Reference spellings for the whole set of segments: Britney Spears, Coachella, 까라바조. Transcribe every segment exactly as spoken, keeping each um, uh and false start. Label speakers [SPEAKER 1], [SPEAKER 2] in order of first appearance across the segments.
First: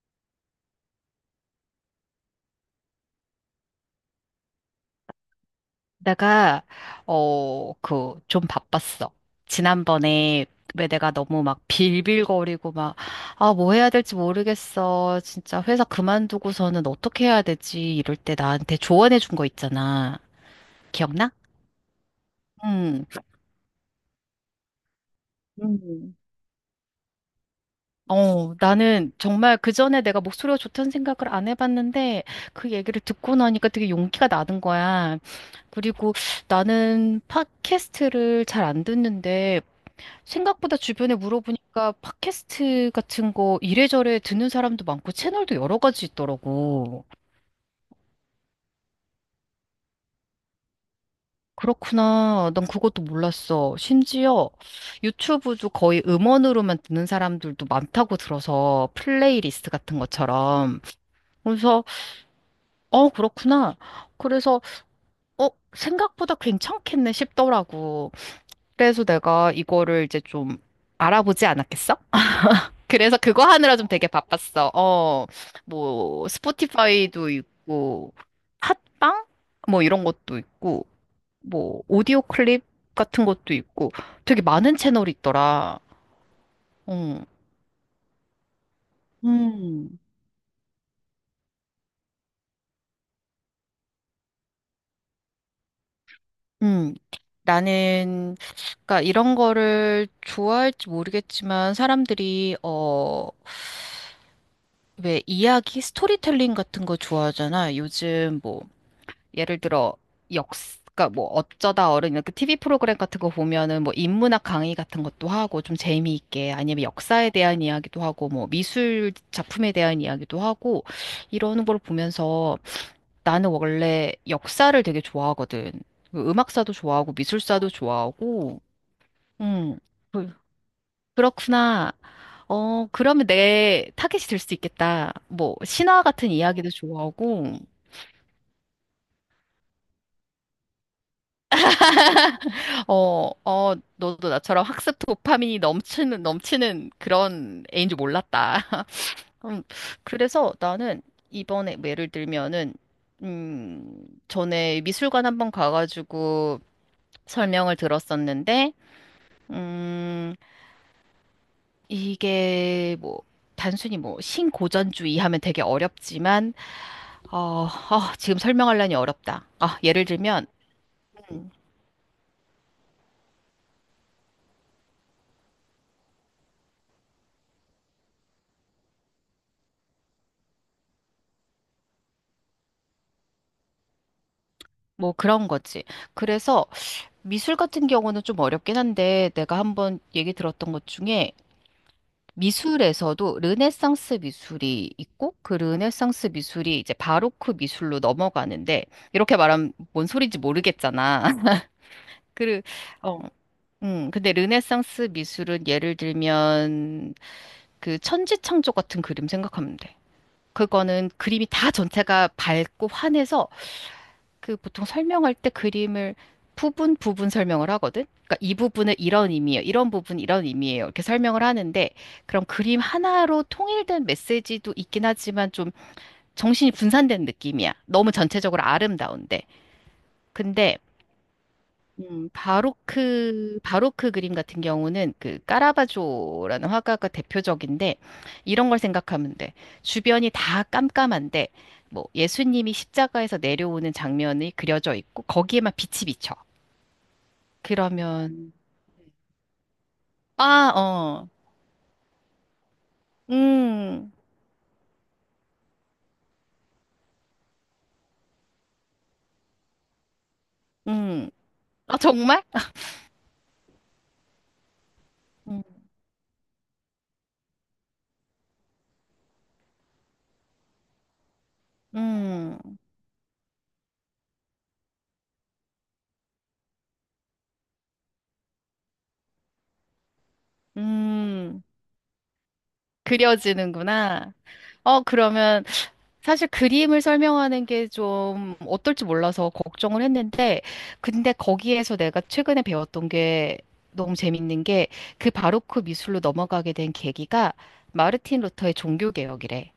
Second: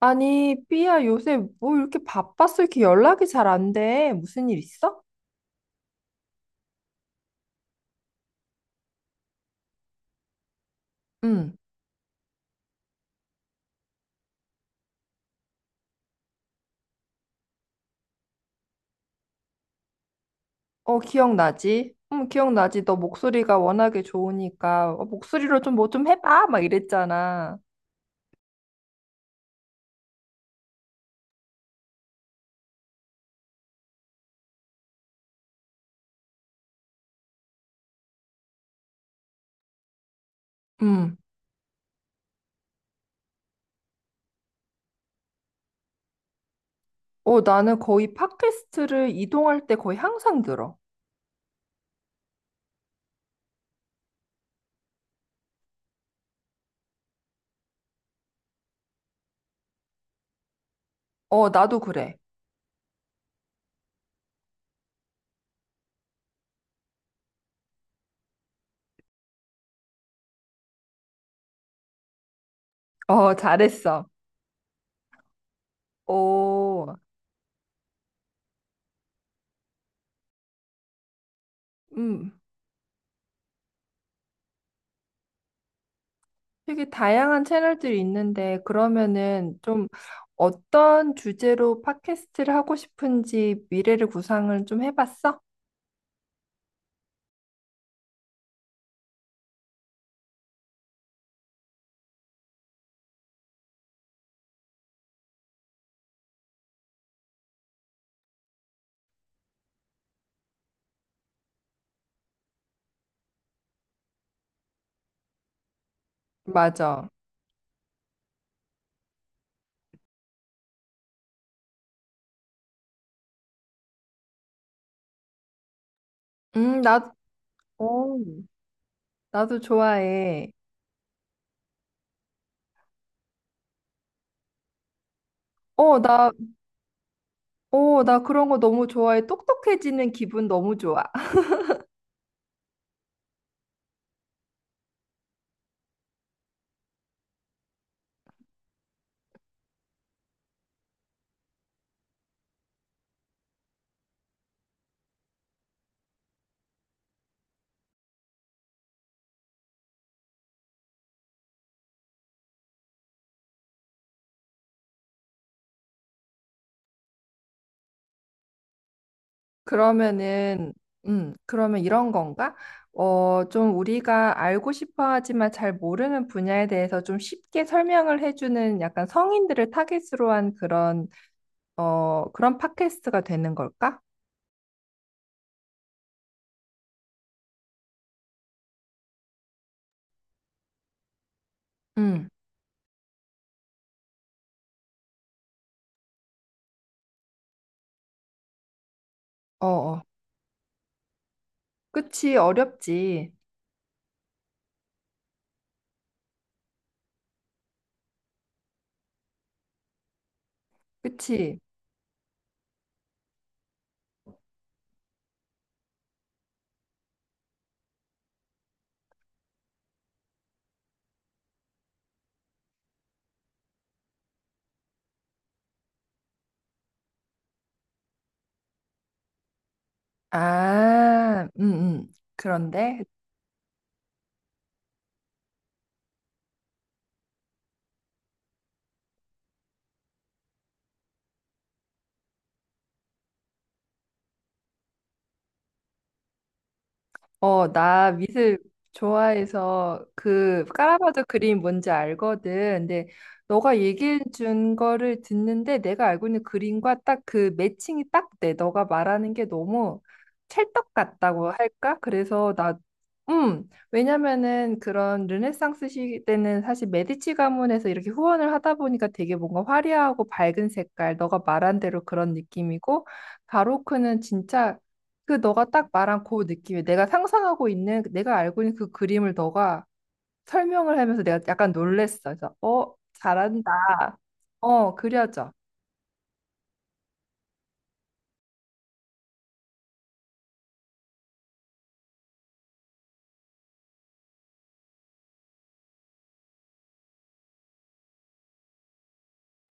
[SPEAKER 1] 아니, 삐야, 요새 뭐 이렇게 바빴어? 이렇게 연락이 잘 안 돼. 무슨 일 있어?
[SPEAKER 2] 내가, 어, 그, 좀 바빴어. 지난번에, 왜 내가 너무
[SPEAKER 1] 응.
[SPEAKER 2] 막 빌빌거리고 막, 아, 뭐 해야 될지 모르겠어. 진짜 회사 그만두고서는 어떻게 해야 되지? 이럴 때 나한테 조언해 준 거 있잖아.
[SPEAKER 1] 어,
[SPEAKER 2] 기억나?
[SPEAKER 1] 기억나지? 응, 기억나지. 너
[SPEAKER 2] 응.
[SPEAKER 1] 목소리가 워낙에 좋으니까 어, 목소리로 좀 뭐 좀
[SPEAKER 2] 음.
[SPEAKER 1] 해봐. 막 이랬잖아.
[SPEAKER 2] 어, 나는 정말 그 전에 내가 목소리가 좋다는 생각을 안 해봤는데 그 얘기를 듣고 나니까 되게 용기가 나는 거야. 그리고 나는 팟캐스트를 잘 안 듣는데 생각보다 주변에
[SPEAKER 1] 응.
[SPEAKER 2] 물어보니까 팟캐스트 같은 거 이래저래 듣는 사람도 많고 채널도 여러 가지 있더라고.
[SPEAKER 1] 어, 나는 거의 팟캐스트를 이동할 때 거의 항상 들어.
[SPEAKER 2] 그렇구나. 난 그것도 몰랐어. 심지어 유튜브도 거의 음원으로만 듣는 사람들도 많다고 들어서 플레이리스트 같은 것처럼.
[SPEAKER 1] 어, 나도
[SPEAKER 2] 그래서,
[SPEAKER 1] 그래.
[SPEAKER 2] 어, 그렇구나. 그래서, 어, 생각보다 괜찮겠네 싶더라고. 그래서 내가 이거를 이제 좀 알아보지 않았겠어? 그래서
[SPEAKER 1] 어,
[SPEAKER 2] 그거 하느라 좀
[SPEAKER 1] 잘했어.
[SPEAKER 2] 되게 바빴어. 어, 뭐,
[SPEAKER 1] 어,
[SPEAKER 2] 스포티파이도 있고, 팟빵? 뭐 이런 것도 있고, 뭐, 오디오
[SPEAKER 1] 음.
[SPEAKER 2] 클립 같은 것도 있고, 되게 많은 채널이 있더라.
[SPEAKER 1] 되게
[SPEAKER 2] 응.
[SPEAKER 1] 다양한 채널들이 있는데 그러면은 좀
[SPEAKER 2] 음.
[SPEAKER 1] 어떤 주제로 팟캐스트를 하고 싶은지 미래를 구상을 좀 해봤어?
[SPEAKER 2] 음. 나는, 그러니까 이런 거를 좋아할지 모르겠지만, 사람들이, 어, 왜 이야기, 스토리텔링 같은 거 좋아하잖아. 요즘 뭐, 예를 들어 역, 그러니까 뭐 어쩌다 어른 이렇게 티브이 프로그램 같은 거 보면은 뭐 인문학 강의 같은 것도 하고 좀 재미있게 아니면
[SPEAKER 1] 맞아.
[SPEAKER 2] 역사에 대한 이야기도 하고 뭐 미술 작품에 대한 이야기도 하고 이러는 걸 보면서 나는 원래 역사를 되게 좋아하거든. 그 음악사도
[SPEAKER 1] 음,
[SPEAKER 2] 좋아하고
[SPEAKER 1] 나,
[SPEAKER 2] 미술사도
[SPEAKER 1] 어,
[SPEAKER 2] 좋아하고
[SPEAKER 1] 나도
[SPEAKER 2] 음 그-
[SPEAKER 1] 좋아해.
[SPEAKER 2] 그렇구나. 어, 그러면 내 타겟이 될 수 있겠다. 뭐,
[SPEAKER 1] 어,
[SPEAKER 2] 신화
[SPEAKER 1] 나,
[SPEAKER 2] 같은 이야기도 좋아하고,
[SPEAKER 1] 어, 나 그런 거 너무 좋아해. 똑똑해지는 기분 너무 좋아.
[SPEAKER 2] 어, 어, 너도 나처럼 학습 도파민이 넘치는, 넘치는 그런 애인 줄 몰랐다. 음, 그래서 나는 이번에 뭐 예를 들면은, 음, 전에 미술관 한번 가가지고 설명을 들었었는데, 음, 이게 뭐, 단순히 뭐, 신고전주의 하면 되게 어렵지만, 어, 아, 지금 설명하려니 어렵다. 아, 예를 들면,
[SPEAKER 1] 그러면은, 음, 그러면 이런 건가? 어, 좀 우리가 알고 싶어 하지만 잘 모르는 분야에 대해서 좀 쉽게 설명을 해주는 약간 성인들을 타깃으로 한 그런 어, 그런 팟캐스트가 되는 걸까?
[SPEAKER 2] 뭐 그런 거지. 그래서 미술 같은 경우는 좀 어렵긴 한데 내가 한번 얘기 들었던 것 중에
[SPEAKER 1] 응,
[SPEAKER 2] 미술에서도 르네상스 미술이 있고 그 르네상스 미술이 이제 바로크 미술로 넘어가는데 이렇게
[SPEAKER 1] 어,
[SPEAKER 2] 말하면
[SPEAKER 1] 어.
[SPEAKER 2] 뭔 소리인지 모르겠잖아.
[SPEAKER 1] 그치,
[SPEAKER 2] 그, 어,
[SPEAKER 1] 어렵지.
[SPEAKER 2] 음, 근데 르네상스 미술은 예를 들면 그 천지창조 같은 그림 생각하면 돼. 그거는 그림이
[SPEAKER 1] 그치.
[SPEAKER 2] 다 전체가 밝고 환해서 그 보통 설명할 때 그림을 부분 부분 설명을 하거든. 그러니까 이 부분은 이런 의미예요. 이런 부분 이런 의미예요. 이렇게 설명을 하는데 그럼 그림 하나로 통일된 메시지도 있긴 하지만 좀 정신이 분산된 느낌이야. 너무 전체적으로 아름다운데. 근데
[SPEAKER 1] 아, 음, 음.
[SPEAKER 2] 음,
[SPEAKER 1] 그런데,
[SPEAKER 2] 바로크, 바로크 그림 같은 경우는 그 까라바조라는 화가가 대표적인데 이런 걸 생각하면 돼. 주변이 다 깜깜한데 뭐 예수님이 십자가에서 내려오는 장면이 그려져 있고 거기에만 빛이 비쳐.
[SPEAKER 1] 어, 나
[SPEAKER 2] 그러면
[SPEAKER 1] 미술 좋아해서 그
[SPEAKER 2] 아,
[SPEAKER 1] 까라바도
[SPEAKER 2] 어.
[SPEAKER 1] 그림 뭔지 알거든. 근데 너가
[SPEAKER 2] 음.
[SPEAKER 1] 얘기해 준 거를 듣는데 내가 알고 있는 그림과 딱 그 매칭이 딱 돼. 너가 말하는 게 너무 찰떡
[SPEAKER 2] 음.
[SPEAKER 1] 같다고 할까?
[SPEAKER 2] 아, 정말?
[SPEAKER 1] 그래서 나 음, 왜냐면은 그런
[SPEAKER 2] 음.
[SPEAKER 1] 르네상스 시대는 사실 메디치 가문에서 이렇게 후원을 하다 보니까 되게 뭔가 화려하고 밝은 색깔, 너가 말한 대로 그런
[SPEAKER 2] 음.
[SPEAKER 1] 느낌이고, 바로크는 진짜 그 너가 딱 말한 그 느낌이 내가 상상하고 있는 그 내가 알고 있는 그 그림을 너가 설명을 하면서 내가
[SPEAKER 2] 음.
[SPEAKER 1] 약간 놀랬어. 그래서 어 잘한다.
[SPEAKER 2] 그려지는구나.
[SPEAKER 1] 어
[SPEAKER 2] 어,
[SPEAKER 1] 그려져.
[SPEAKER 2] 그러면 사실 그림을 설명하는 게 좀 어떨지 몰라서 걱정을 했는데, 근데 거기에서 내가 최근에 배웠던 게 너무 재밌는 게 그 바로크 미술로 넘어가게 된 계기가 마르틴 루터의 종교개혁이래.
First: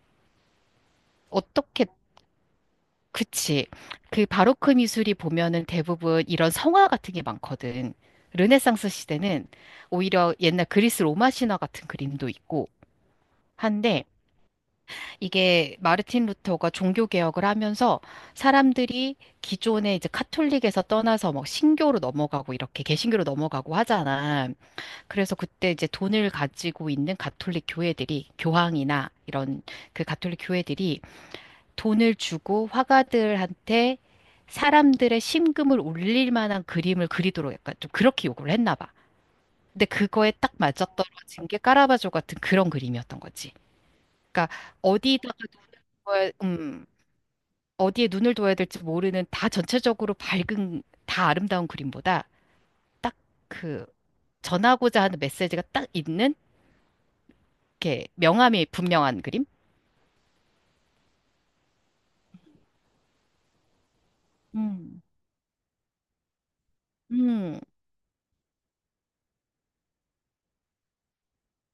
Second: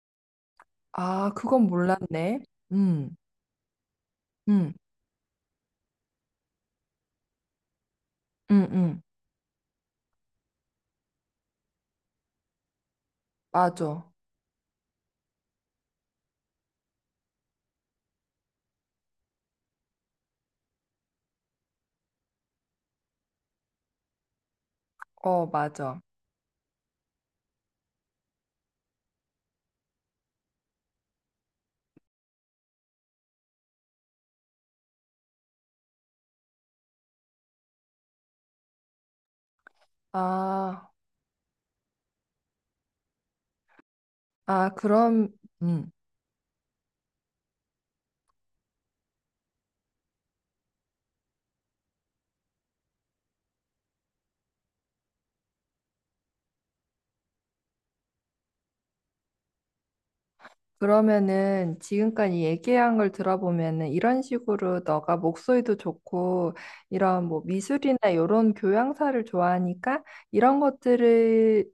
[SPEAKER 1] 아 그건
[SPEAKER 2] 어떻게,
[SPEAKER 1] 몰랐네. 음,
[SPEAKER 2] 그치. 그 바로크
[SPEAKER 1] 음,
[SPEAKER 2] 미술이 보면은 대부분 이런 성화 같은 게 많거든.
[SPEAKER 1] 음,
[SPEAKER 2] 르네상스
[SPEAKER 1] 음.
[SPEAKER 2] 시대는 오히려 옛날 그리스 로마 신화 같은 그림도 있고 한데,
[SPEAKER 1] 맞아.
[SPEAKER 2] 이게 마르틴 루터가 종교 개혁을 하면서 사람들이 기존에 이제 카톨릭에서 떠나서 막 신교로 넘어가고 이렇게 개신교로 넘어가고 하잖아. 그래서
[SPEAKER 1] 어
[SPEAKER 2] 그때 이제
[SPEAKER 1] 맞아.
[SPEAKER 2] 돈을 가지고 있는 가톨릭 교회들이 교황이나 이런 그 가톨릭 교회들이 돈을 주고 화가들한테 사람들의 심금을 울릴 만한 그림을 그리도록 약간 좀 그렇게 요구를 했나 봐. 근데 그거에 딱
[SPEAKER 1] 아,
[SPEAKER 2] 맞아떨어진 게 까라바조 같은 그런 그림이었던 거지. 그러니까
[SPEAKER 1] 아 그럼
[SPEAKER 2] 어디다가
[SPEAKER 1] 음.
[SPEAKER 2] 돈을 음, 어디에 눈을 둬야 될지 모르는 다 전체적으로 밝은 다 아름다운 그림보다 딱 그 전하고자 하는 메시지가 딱 있는 이렇게 명암이 분명한 그림?
[SPEAKER 1] 그러면은 지금까지 얘기한 걸 들어보면은 이런 식으로
[SPEAKER 2] 음.
[SPEAKER 1] 너가 목소리도 좋고 이런 뭐
[SPEAKER 2] 음.
[SPEAKER 1] 미술이나 이런 교양사를 좋아하니까 이런 것들을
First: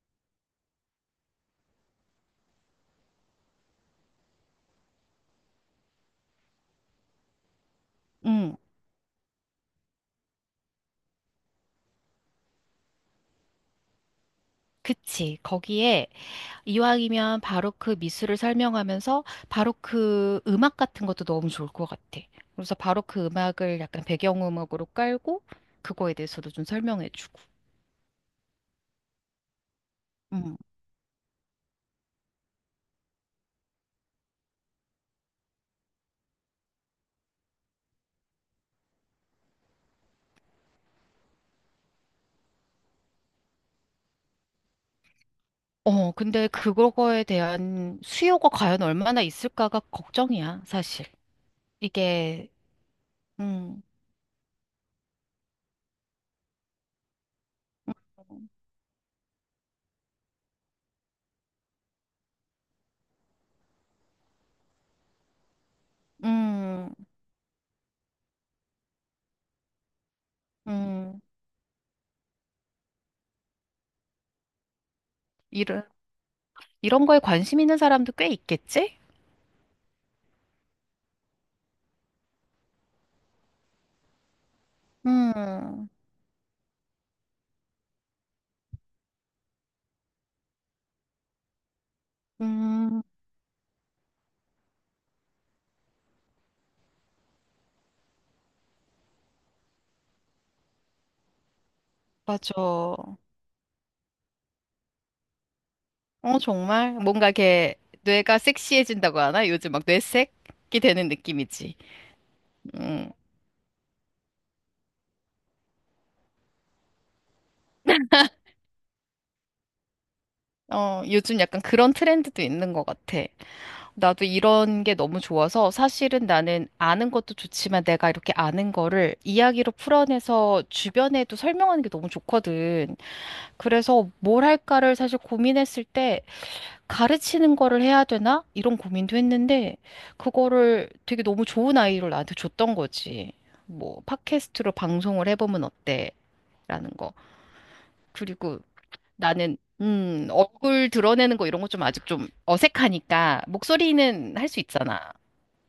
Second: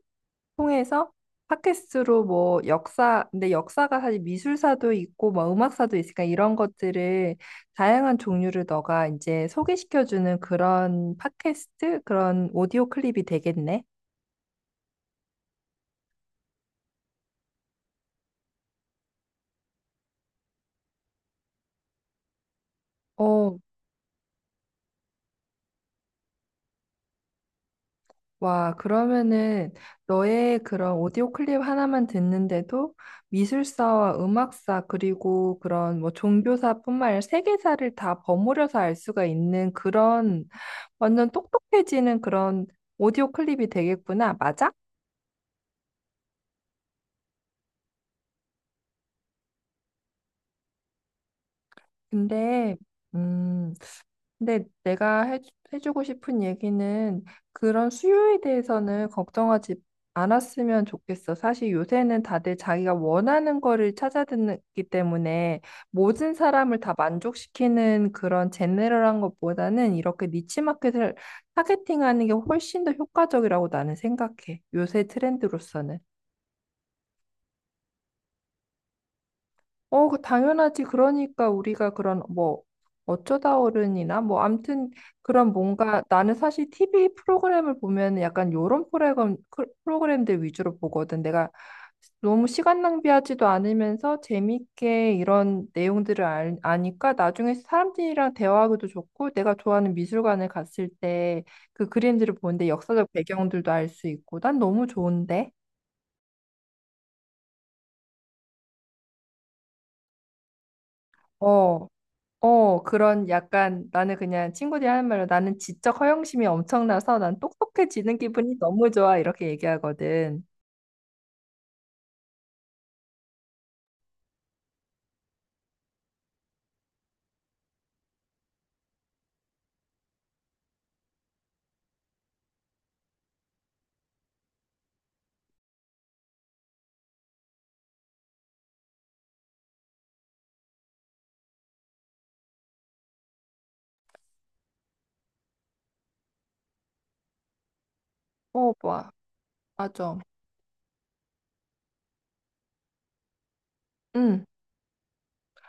[SPEAKER 1] 통해서 팟캐스트로 뭐 역사, 근데 역사가 사실 미술사도 있고 뭐 음악사도 있으니까 이런 것들을 다양한
[SPEAKER 2] 음.
[SPEAKER 1] 종류를 너가 이제 소개시켜주는 그런 팟캐스트, 그런 오디오 클립이 되겠네.
[SPEAKER 2] 그치. 거기에 이왕이면 바로크 미술을 설명하면서 바로크 음악 같은 것도 너무 좋을 것 같아. 그래서 바로크
[SPEAKER 1] 어,
[SPEAKER 2] 음악을 약간 배경음악으로 깔고 그거에 대해서도 좀 설명해주고.
[SPEAKER 1] 와, 그러면은
[SPEAKER 2] 음.
[SPEAKER 1] 너의 그런 오디오 클립 하나만 듣는데도 미술사와 음악사 그리고 그런 뭐 종교사뿐만 아니라 세계사를 다 버무려서 알 수가 있는 그런 완전 똑똑해지는 그런 오디오 클립이 되겠구나. 맞아?
[SPEAKER 2] 어, 근데 그거에 대한 수요가 과연 얼마나 있을까가 걱정이야, 사실. 이게,
[SPEAKER 1] 근데 음.
[SPEAKER 2] 음,
[SPEAKER 1] 근데 내가 해, 해주고 싶은 얘기는 그런 수요에 대해서는 걱정하지 않았으면 좋겠어. 사실 요새는 다들 자기가 원하는 거를 찾아듣기 때문에 모든 사람을
[SPEAKER 2] 음,
[SPEAKER 1] 다 만족시키는 그런 제네럴한 것보다는 이렇게 니치 마켓을
[SPEAKER 2] 음,
[SPEAKER 1] 타겟팅하는 게 훨씬 더 효과적이라고 나는 생각해. 요새
[SPEAKER 2] 이런,
[SPEAKER 1] 트렌드로서는.
[SPEAKER 2] 이런 거에 관심 있는 사람도 꽤 있겠지?
[SPEAKER 1] 어, 그 당연하지. 그러니까 우리가 그런 뭐 어쩌다 어른이나 뭐 암튼 그런
[SPEAKER 2] 음,
[SPEAKER 1] 뭔가 나는 사실 티비 프로그램을 보면 약간 요런 프로그램, 크- 프로그램들 위주로 보거든. 내가 너무 시간
[SPEAKER 2] 음,
[SPEAKER 1] 낭비하지도 않으면서 재밌게 이런 내용들을 알- 아니까 나중에 사람들이랑 대화하기도 좋고 내가 좋아하는 미술관에 갔을 때 그 그림들을
[SPEAKER 2] 맞아.
[SPEAKER 1] 보는데 역사적
[SPEAKER 2] 어,
[SPEAKER 1] 배경들도 알 수 있고 난 너무 좋은데.
[SPEAKER 2] 정말? 뭔가 이렇게 뇌가 섹시해진다고 하나? 요즘 막 뇌색이 되는 느낌이지.
[SPEAKER 1] 어. 어,
[SPEAKER 2] 음,
[SPEAKER 1] 그런 약간 나는 그냥 친구들이 하는 말로 나는 지적 허영심이 엄청나서 난 똑똑해지는 기분이 너무 좋아. 이렇게 얘기하거든.
[SPEAKER 2] 어, 요즘 약간 그런 트렌드도 있는 것 같아. 나도 이런 게 너무 좋아서 사실은 나는 아는 것도 좋지만 내가 이렇게 아는 거를 이야기로 풀어내서 주변에도 설명하는 게 너무 좋거든. 그래서 뭘 할까를 사실 고민했을 때 가르치는 거를 해야 되나? 이런 고민도 했는데 그거를 되게 너무 좋은 아이디어를 나한테 줬던 거지. 뭐 팟캐스트로 방송을 해보면 어때? 라는 거. 그리고
[SPEAKER 1] 어, 뭐,
[SPEAKER 2] 나는
[SPEAKER 1] 맞아.
[SPEAKER 2] 음, 얼굴 드러내는 거 이런 거 좀 아직 좀 어색하니까 목소리는
[SPEAKER 1] 응.
[SPEAKER 2] 할 수 있잖아.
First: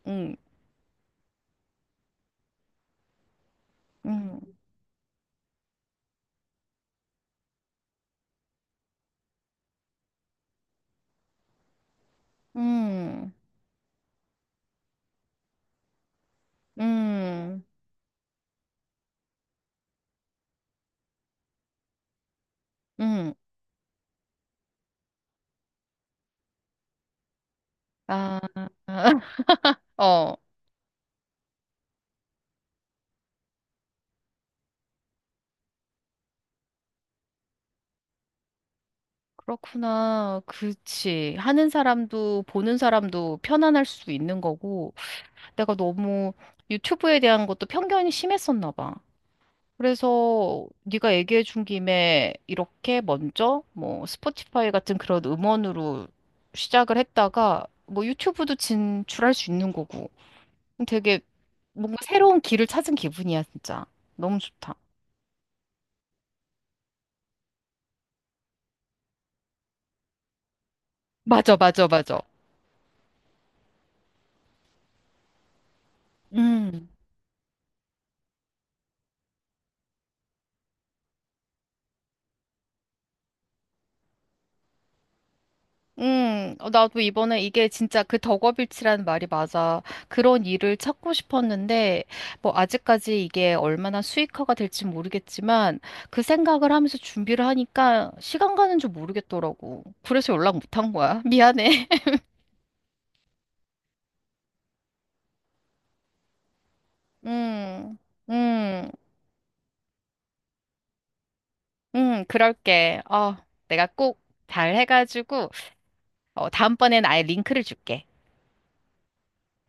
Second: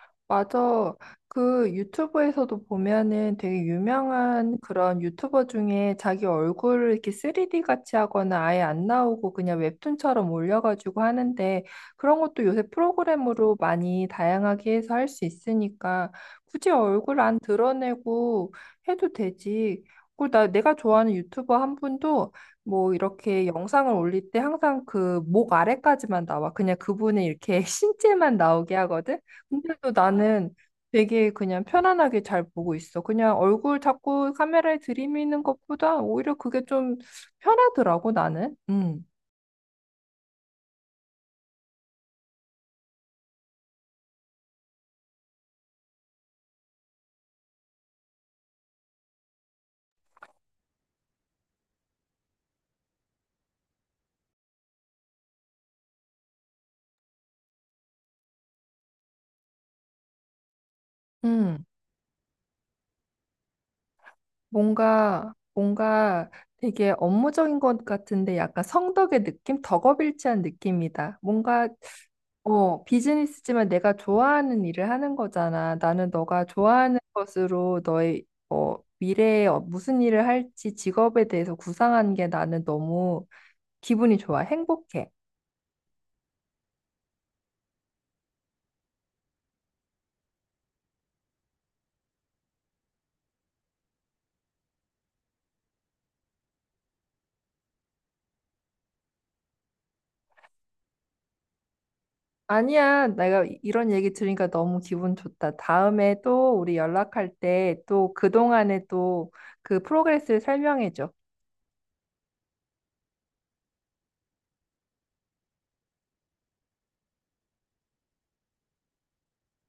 [SPEAKER 2] 음,
[SPEAKER 1] 맞아. 그 유튜브에서도 보면은 되게
[SPEAKER 2] 음,
[SPEAKER 1] 유명한 그런 유튜버 중에 자기 얼굴을 이렇게 쓰리디 같이 하거나 아예 안 나오고 그냥 웹툰처럼 올려가지고 하는데 그런 것도 요새
[SPEAKER 2] 음,
[SPEAKER 1] 프로그램으로 많이 다양하게 해서 할 수 있으니까 굳이 얼굴 안
[SPEAKER 2] 음,
[SPEAKER 1] 드러내고 해도 되지. 그리고 나 내가 좋아하는 유튜버 한 분도 뭐
[SPEAKER 2] 음.
[SPEAKER 1] 이렇게 영상을 올릴 때 항상 그 목 아래까지만 나와. 그냥 그분의 이렇게 신체만
[SPEAKER 2] 아,
[SPEAKER 1] 나오게 하거든. 근데도
[SPEAKER 2] 어,
[SPEAKER 1] 나는 되게 그냥 편안하게 잘 보고 있어. 그냥 얼굴 자꾸 카메라에 들이미는 것보다 오히려 그게 좀 편하더라고, 나는. 음.
[SPEAKER 2] 그렇구나. 그치. 하는 사람도 보는 사람도 편안할 수 있는 거고, 내가 너무 유튜브에 대한 것도 편견이 심했었나 봐. 그래서 네가 얘기해 준 김에 이렇게 먼저 뭐 스포티파이 같은 그런 음원으로 시작을 했다가 뭐 유튜브도 진출할 수 있는 거고 되게
[SPEAKER 1] 음.
[SPEAKER 2] 뭔가 새로운 길을 찾은 기분이야, 진짜. 너무 좋다.
[SPEAKER 1] 뭔가, 뭔가 되게 업무적인 것 같은데 약간 성덕의 느낌? 덕업일치한 느낌이다.
[SPEAKER 2] 맞아,
[SPEAKER 1] 뭔가,
[SPEAKER 2] 맞아, 맞아.
[SPEAKER 1] 어, 비즈니스지만 내가 좋아하는 일을 하는 거잖아. 나는 너가
[SPEAKER 2] 음,
[SPEAKER 1] 좋아하는 것으로 너의, 어, 미래에 어- 무슨 일을 할지 직업에 대해서 구상한 게 나는 너무 기분이 좋아. 행복해.
[SPEAKER 2] 음, 어, 나도 이번에 이게 진짜 그 덕업일치라는 말이 맞아. 그런 일을 찾고 싶었는데, 뭐, 아직까지 이게 얼마나 수익화가 될지 모르겠지만, 그 생각을 하면서 준비를 하니까 시간 가는 줄 모르겠더라고. 그래서 연락 못 한 거야. 미안해.
[SPEAKER 1] 아니야. 내가 이- 이런 얘기 들으니까 너무 기분 좋다. 다음에 또 우리 연락할 때
[SPEAKER 2] 음,
[SPEAKER 1] 또 그동안에
[SPEAKER 2] 음,
[SPEAKER 1] 또 그 프로그레스를 설명해줘.
[SPEAKER 2] 음, 그럴게. 어, 내가 꼭 잘 해가지고, 어, 다음번엔 아예 링크를 줄게.